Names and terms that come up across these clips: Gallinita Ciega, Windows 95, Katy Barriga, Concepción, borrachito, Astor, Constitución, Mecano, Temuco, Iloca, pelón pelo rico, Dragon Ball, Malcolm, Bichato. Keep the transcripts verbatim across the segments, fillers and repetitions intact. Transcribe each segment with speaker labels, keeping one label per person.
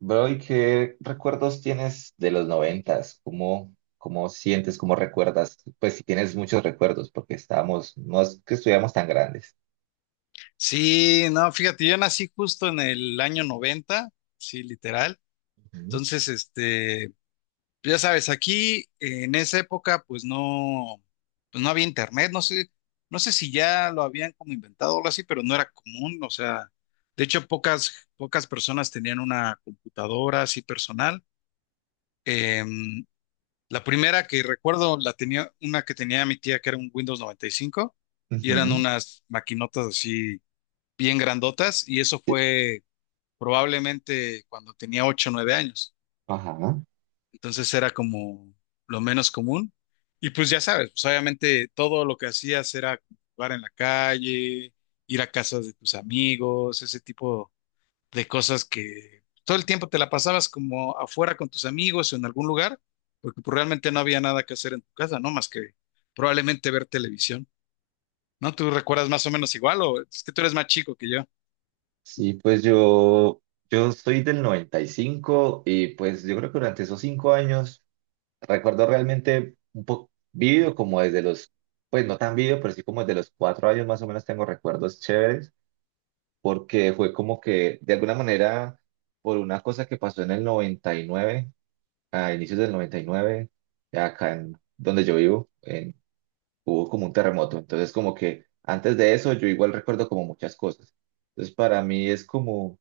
Speaker 1: Bro, ¿y qué recuerdos tienes de los noventas? ¿Cómo, cómo sientes, cómo recuerdas? Pues si tienes muchos recuerdos, porque estábamos, no es que estuviéramos tan grandes.
Speaker 2: Sí, no, fíjate, yo nací justo en el año noventa, sí, literal.
Speaker 1: Ujú.
Speaker 2: Entonces, este, ya sabes, aquí eh, en esa época, pues no, pues no había internet, no sé, no sé si ya lo habían como inventado o algo así, pero no era común, o sea, de hecho, pocas, pocas personas tenían una computadora así personal. Em, la primera que recuerdo la tenía, una que tenía mi tía que era un Windows noventa y cinco y cinco y eran
Speaker 1: Ujú.
Speaker 2: unas maquinotas así bien grandotas, y eso fue probablemente cuando tenía ocho o nueve años.
Speaker 1: Ajá.
Speaker 2: Entonces era como lo menos común. Y pues ya sabes, pues obviamente todo lo que hacías era jugar en la calle, ir a casas de tus amigos, ese tipo de cosas, que todo el tiempo te la pasabas como afuera con tus amigos o en algún lugar, porque pues realmente no había nada que hacer en tu casa, ¿no? Más que probablemente ver televisión, ¿no? ¿Tú recuerdas más o menos igual o es que tú eres más chico que yo?
Speaker 1: Sí, pues yo, yo soy del noventa y cinco y cinco y pues yo creo que durante esos cinco años recuerdo realmente un poco vivido como desde los, pues no tan vivido, pero sí como desde los cuatro años más o menos tengo recuerdos chéveres, porque fue como que, de alguna manera, por una cosa que pasó en el noventa y nueve, a inicios del noventa y nueve acá en donde yo vivo, en- hubo como un terremoto. Entonces, como que antes de eso, yo igual recuerdo como muchas cosas. Entonces, para mí es como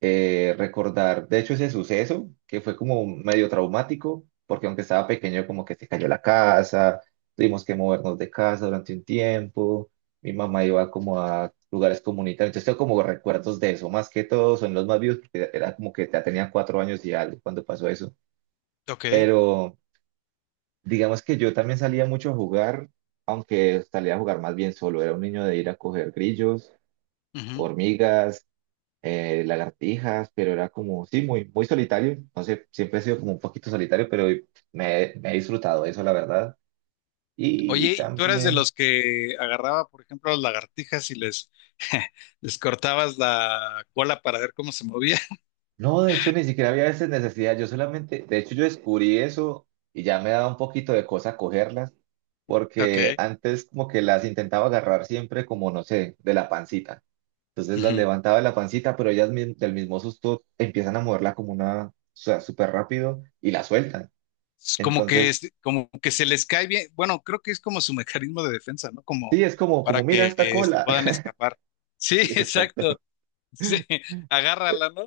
Speaker 1: eh, recordar, de hecho, ese suceso que fue como medio traumático, porque aunque estaba pequeño, como que se cayó la casa, tuvimos que movernos de casa durante un tiempo, mi mamá iba como a lugares comunitarios, entonces tengo como recuerdos de eso, más que todo son los más vivos, porque era como que ya tenía cuatro años y algo cuando pasó eso,
Speaker 2: Ok.
Speaker 1: pero digamos que yo también salía mucho a jugar, aunque salía a jugar más bien solo, era un niño de ir a coger grillos,
Speaker 2: Ujú.
Speaker 1: hormigas, eh, lagartijas, pero era como, sí, muy, muy solitario. No sé, siempre he sido como un poquito solitario, pero me, me he disfrutado eso, la verdad. Y
Speaker 2: Oye, ¿y tú eras de
Speaker 1: también,
Speaker 2: los que agarraba, por ejemplo, las lagartijas y les, les cortabas la cola para ver cómo se movía?
Speaker 1: no, de hecho, ni siquiera había veces necesidad. Yo solamente, de hecho, yo descubrí eso y ya me daba un poquito de cosa cogerlas,
Speaker 2: Ok.
Speaker 1: porque antes como que las intentaba agarrar siempre como, no sé, de la pancita. Entonces las
Speaker 2: Ujú.
Speaker 1: levantaba de la pancita, pero ellas mi- del mismo susto empiezan a moverla como una, o sea, súper rápido y la sueltan.
Speaker 2: Es como que,
Speaker 1: Entonces
Speaker 2: es- como que se les cae bien. Bueno, creo que es como su mecanismo de defensa, ¿no? Como
Speaker 1: sí, es como,
Speaker 2: para
Speaker 1: como, mira
Speaker 2: que
Speaker 1: esta
Speaker 2: eh, se
Speaker 1: cola.
Speaker 2: puedan escapar. Sí,
Speaker 1: Sí, exacto.
Speaker 2: exacto. Sí, agárrala, ¿no?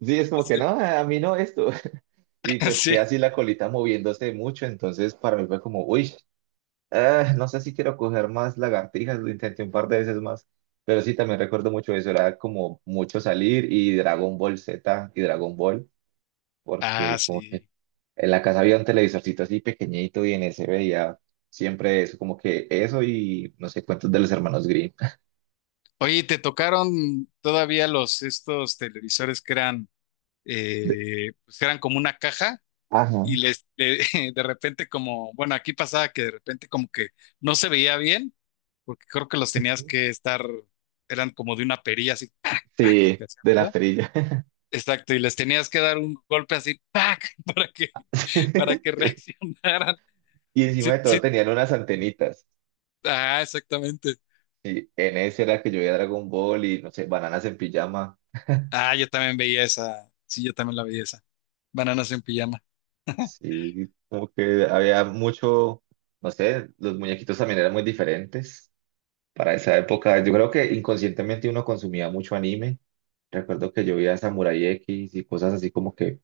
Speaker 1: Sí, es como que
Speaker 2: Sí.
Speaker 1: no, a mí no esto. Y pues que
Speaker 2: Sí.
Speaker 1: así la colita moviéndose mucho, entonces para mí fue como, uy, ah, no sé si quiero coger más lagartijas, lo intenté un par de veces más, pero sí, también recuerdo mucho eso, era como mucho salir y Dragon Ball Z y Dragon Ball,
Speaker 2: Ah,
Speaker 1: porque como que
Speaker 2: sí.
Speaker 1: en la casa había un televisorcito así pequeñito y en ese veía siempre eso, como que eso y no sé cuántos de los hermanos Grimm.
Speaker 2: Oye, ¿y ¿te tocaron todavía los estos televisores que eran, eh, pues que eran como una caja?
Speaker 1: Ajá.
Speaker 2: Y les, le- de repente como, bueno, aquí pasaba que de repente como que no se veía bien, porque creo que los tenías que estar, eran como de una perilla así, ¡pac! ¡pac!, que
Speaker 1: Sí,
Speaker 2: hacía
Speaker 1: de la
Speaker 2: ruido.
Speaker 1: estrella.
Speaker 2: Exacto, y les tenías que dar un golpe así, ¡pac! para que, para que
Speaker 1: Sí.
Speaker 2: reaccionaran.
Speaker 1: Y encima
Speaker 2: Sí,
Speaker 1: de todo
Speaker 2: sí,
Speaker 1: tenían unas antenitas.
Speaker 2: ah, exactamente.
Speaker 1: Y en ese era que yo veía Dragon Ball y, no sé, bananas en pijama.
Speaker 2: Ah, yo también veía esa, sí, yo también la veía esa. Bananas en pijama.
Speaker 1: Sí, como que había mucho, no sé, los muñequitos también eran muy diferentes para esa época. Yo creo que inconscientemente uno consumía mucho anime. Recuerdo que yo veía Samurai X y cosas así como que,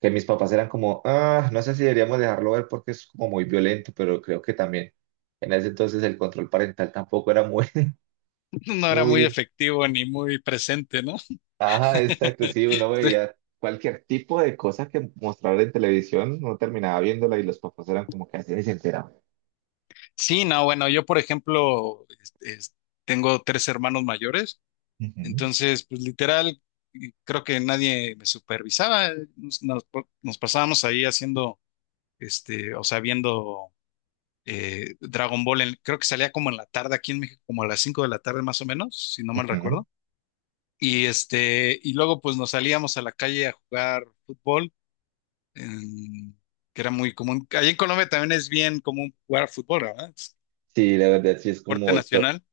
Speaker 1: que mis papás eran como, ah, no sé si deberíamos dejarlo ver porque es como muy violento, pero creo que también en ese entonces el control parental tampoco era muy...
Speaker 2: No era muy
Speaker 1: Uy,
Speaker 2: efectivo ni muy presente, ¿no?
Speaker 1: ajá, exacto, sí, uno veía cualquier tipo de cosa que mostraban en televisión, uno terminaba viéndola y los papás eran como que así ni se enteraban.
Speaker 2: Sí, no, bueno, yo por ejemplo es- es- tengo tres hermanos mayores,
Speaker 1: Ujú,
Speaker 2: entonces pues literal y creo que nadie me supervisaba, nos, nos- nos pasábamos ahí haciendo, este, o sea, viendo eh, Dragon Ball, en- creo que salía como en la tarde aquí en México, como a las cinco de la tarde más o menos, si no mal
Speaker 1: ujú.
Speaker 2: recuerdo, y este, y luego pues nos salíamos a la calle a jugar fútbol, en- que era muy común. Allí en Colombia también es bien común jugar fútbol, ¿verdad? Es
Speaker 1: Sí, la verdad, sí es
Speaker 2: deporte
Speaker 1: como, to-
Speaker 2: nacional.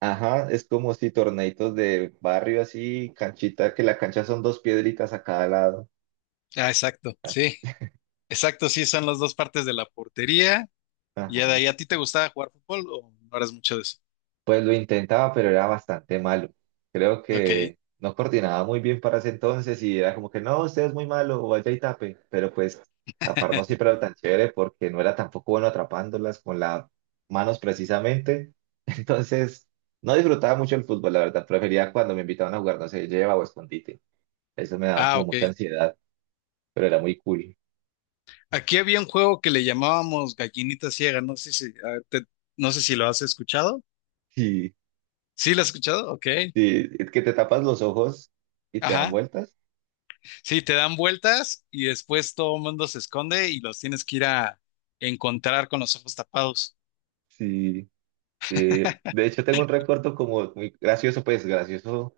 Speaker 1: ajá, es como si torneitos de barrio así, canchita, que la cancha son dos piedritas a cada lado,
Speaker 2: Ah, exacto,
Speaker 1: así.
Speaker 2: sí, exacto, sí, son las dos partes de la portería. Y ya de
Speaker 1: Ajá.
Speaker 2: ahí, ¿a ti te gustaba jugar fútbol o no eras mucho de eso?
Speaker 1: Pues lo intentaba, pero era bastante malo. Creo
Speaker 2: Ok.
Speaker 1: que no coordinaba muy bien para ese entonces y era como que no, usted es muy malo o vaya y tape. Pero pues tapar no siempre era tan chévere porque no era tampoco bueno atrapándolas con las manos precisamente. Entonces no disfrutaba mucho el fútbol, la verdad. Prefería cuando me invitaban a jugar, no sé, lleva o escondite. Eso me daba
Speaker 2: Ah,
Speaker 1: como
Speaker 2: ok.
Speaker 1: mucha ansiedad, pero era muy cool.
Speaker 2: Aquí había un juego que le llamábamos Gallinita Ciega, no sé si, a ver, te- no sé si lo has escuchado. ¿Sí lo has escuchado? Ok.
Speaker 1: Y, y que te tapas los ojos y te dan
Speaker 2: Ajá.
Speaker 1: vueltas.
Speaker 2: Sí, te dan vueltas y después todo el mundo se esconde y los tienes que ir a encontrar con los ojos tapados.
Speaker 1: Sí. Sí, de hecho, tengo un recuerdo como muy gracioso, pues gracioso,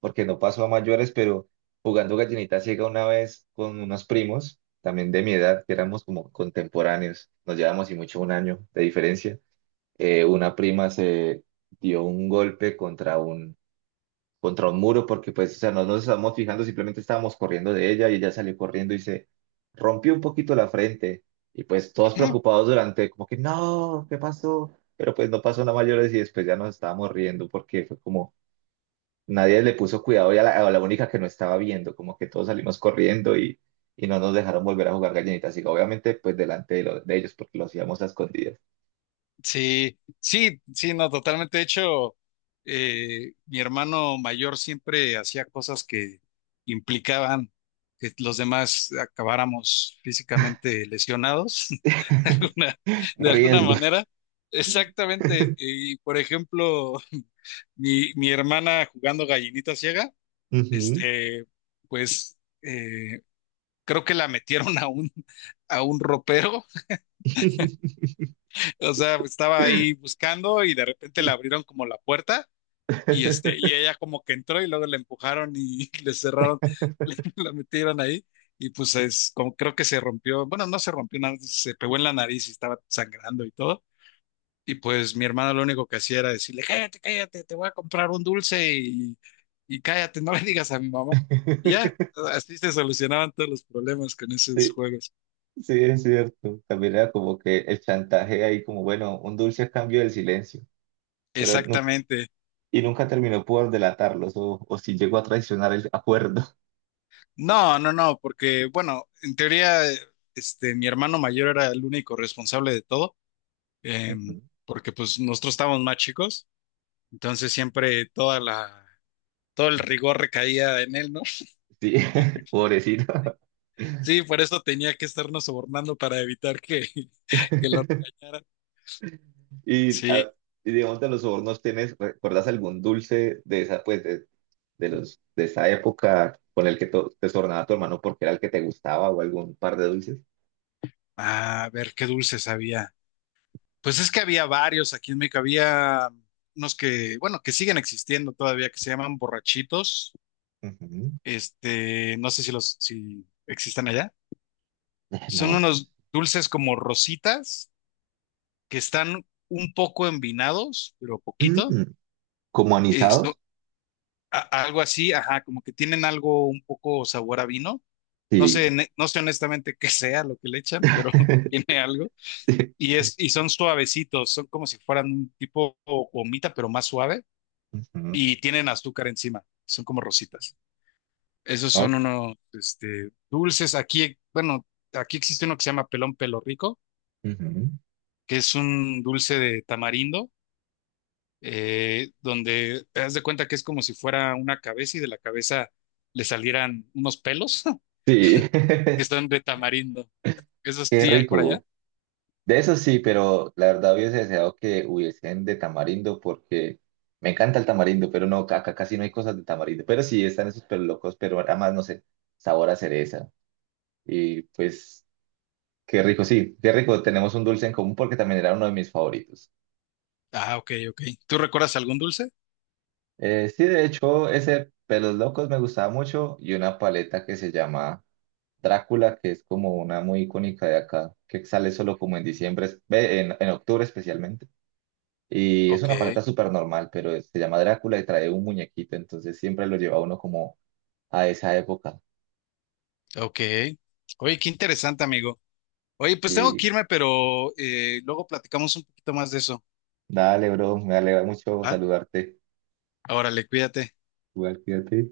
Speaker 1: porque no pasó a mayores, pero jugando gallinita ciega una vez con unos primos, también de mi edad, que éramos como contemporáneos, nos llevamos y mucho un año de diferencia. eh, una prima se dio un golpe contra un contra un muro porque pues, o sea, no nos estábamos fijando, simplemente estábamos corriendo de ella y ella salió corriendo y se rompió un poquito la frente y pues todos preocupados durante como que no, ¿qué pasó? Pero pues no pasó nada mayores y después ya nos estábamos riendo porque fue como nadie le puso cuidado y a la, a la única que no estaba viendo, como que todos salimos corriendo y, y no nos dejaron volver a jugar gallinitas, así que obviamente pues delante de, lo- de ellos porque lo hacíamos a escondidas.
Speaker 2: Sí, sí, sí, no, totalmente. De hecho, eh, mi hermano mayor siempre hacía cosas que implicaban que los demás acabáramos físicamente lesionados, de alguna, de alguna
Speaker 1: Riesgos.
Speaker 2: manera. Exactamente. Y por ejemplo, mi, mi hermana jugando gallinita ciega,
Speaker 1: Ujú.
Speaker 2: este, pues eh, creo que la metieron a un, a un ropero. O sea, estaba ahí buscando y de repente le abrieron como la puerta y este, y ella como que entró y luego le empujaron y le cerraron, le- la metieron ahí, y pues es como creo que se rompió, bueno, no se rompió nada, se pegó en la nariz y estaba sangrando y todo. Y pues mi hermano lo único que hacía era decirle, cállate, cállate, te voy a comprar un dulce y, y cállate, no le digas a mi mamá. Y ya, así se solucionaban todos los problemas con esos
Speaker 1: Sí,
Speaker 2: juegos.
Speaker 1: sí, es cierto. También era como que el chantaje ahí, como bueno, un dulce a cambio del silencio, pero nu-
Speaker 2: Exactamente.
Speaker 1: y nunca terminó por delatarlos o, o si llegó a traicionar el acuerdo.
Speaker 2: No, no, no, porque bueno, en teoría, eh, este, mi hermano mayor era el único responsable de todo, em,
Speaker 1: Ujú.
Speaker 2: porque pues nosotros estábamos más chicos, entonces siempre toda la, todo el rigor recaía en él, ¿no?
Speaker 1: Sí, pobrecito.
Speaker 2: Sí, por eso tenía que estarnos sobornando para evitar que, que lo regañaran.
Speaker 1: Y,
Speaker 2: Sí,
Speaker 1: a- y digamos de los sobornos, ¿tienes, recuerdas algún dulce de esa, pues, de, de los, de esa época con el que to- te sobornaba tu hermano porque era el que te gustaba o algún par de dulces?
Speaker 2: ah, a ver qué dulces había. Pues es que había varios aquí en México, había unos que, bueno, que siguen existiendo todavía, que se llaman borrachitos,
Speaker 1: Ujú.
Speaker 2: este, no sé si los, si existen allá.
Speaker 1: Eh,
Speaker 2: Son
Speaker 1: No, no sé.
Speaker 2: unos dulces como rositas que están un poco envinados, pero poquito.
Speaker 1: Mm, ¿como anisados?
Speaker 2: Esto, a- algo así, ajá, como que tienen algo un poco sabor a vino. No sé,
Speaker 1: Sí.
Speaker 2: ne- no sé honestamente qué sea lo que le echan, pero tiene algo. Y es, y son suavecitos, son como si fueran un tipo gomita, pero más suave,
Speaker 1: Ujú.
Speaker 2: y tienen azúcar encima. Son como rositas. Esos
Speaker 1: Ah,
Speaker 2: son
Speaker 1: pero...
Speaker 2: unos, este, dulces. Aquí, bueno, aquí existe uno que se llama pelón pelo rico,
Speaker 1: ujú.
Speaker 2: que es un dulce de tamarindo, eh, donde te das de cuenta que es como si fuera una cabeza y de la cabeza le salieran unos pelos
Speaker 1: Sí,
Speaker 2: que están de tamarindo. ¿Eso
Speaker 1: qué
Speaker 2: sí hay por allá?
Speaker 1: rico. De eso sí, pero la verdad hubiese deseado que hubiesen de tamarindo porque me encanta el tamarindo, pero no, acá casi no hay cosas de tamarindo. Pero sí, están esos pero locos, pero además, no sé, sabor a cereza. Y pues, qué rico, sí, qué rico. Tenemos un dulce en común porque también era uno de mis favoritos.
Speaker 2: Ah, ok, ok. ¿Tú recuerdas algún dulce?
Speaker 1: Eh, sí, de hecho, ese pelos locos me gustaba mucho y una paleta que se llama Drácula, que es como una muy icónica de acá, que sale solo como en diciembre, es- ve, en, en octubre especialmente. Y es
Speaker 2: Ok,
Speaker 1: una paleta súper normal, pero es- se llama Drácula y trae un muñequito, entonces siempre lo lleva uno como a esa época.
Speaker 2: ok. Oye, qué interesante, amigo. Oye, pues tengo
Speaker 1: Y
Speaker 2: que irme, pero eh, luego platicamos un poquito más de eso.
Speaker 1: dale, bro, me alegra mucho
Speaker 2: ¿Ah?
Speaker 1: saludarte.
Speaker 2: Órale, cuídate.
Speaker 1: Igual, cuídate.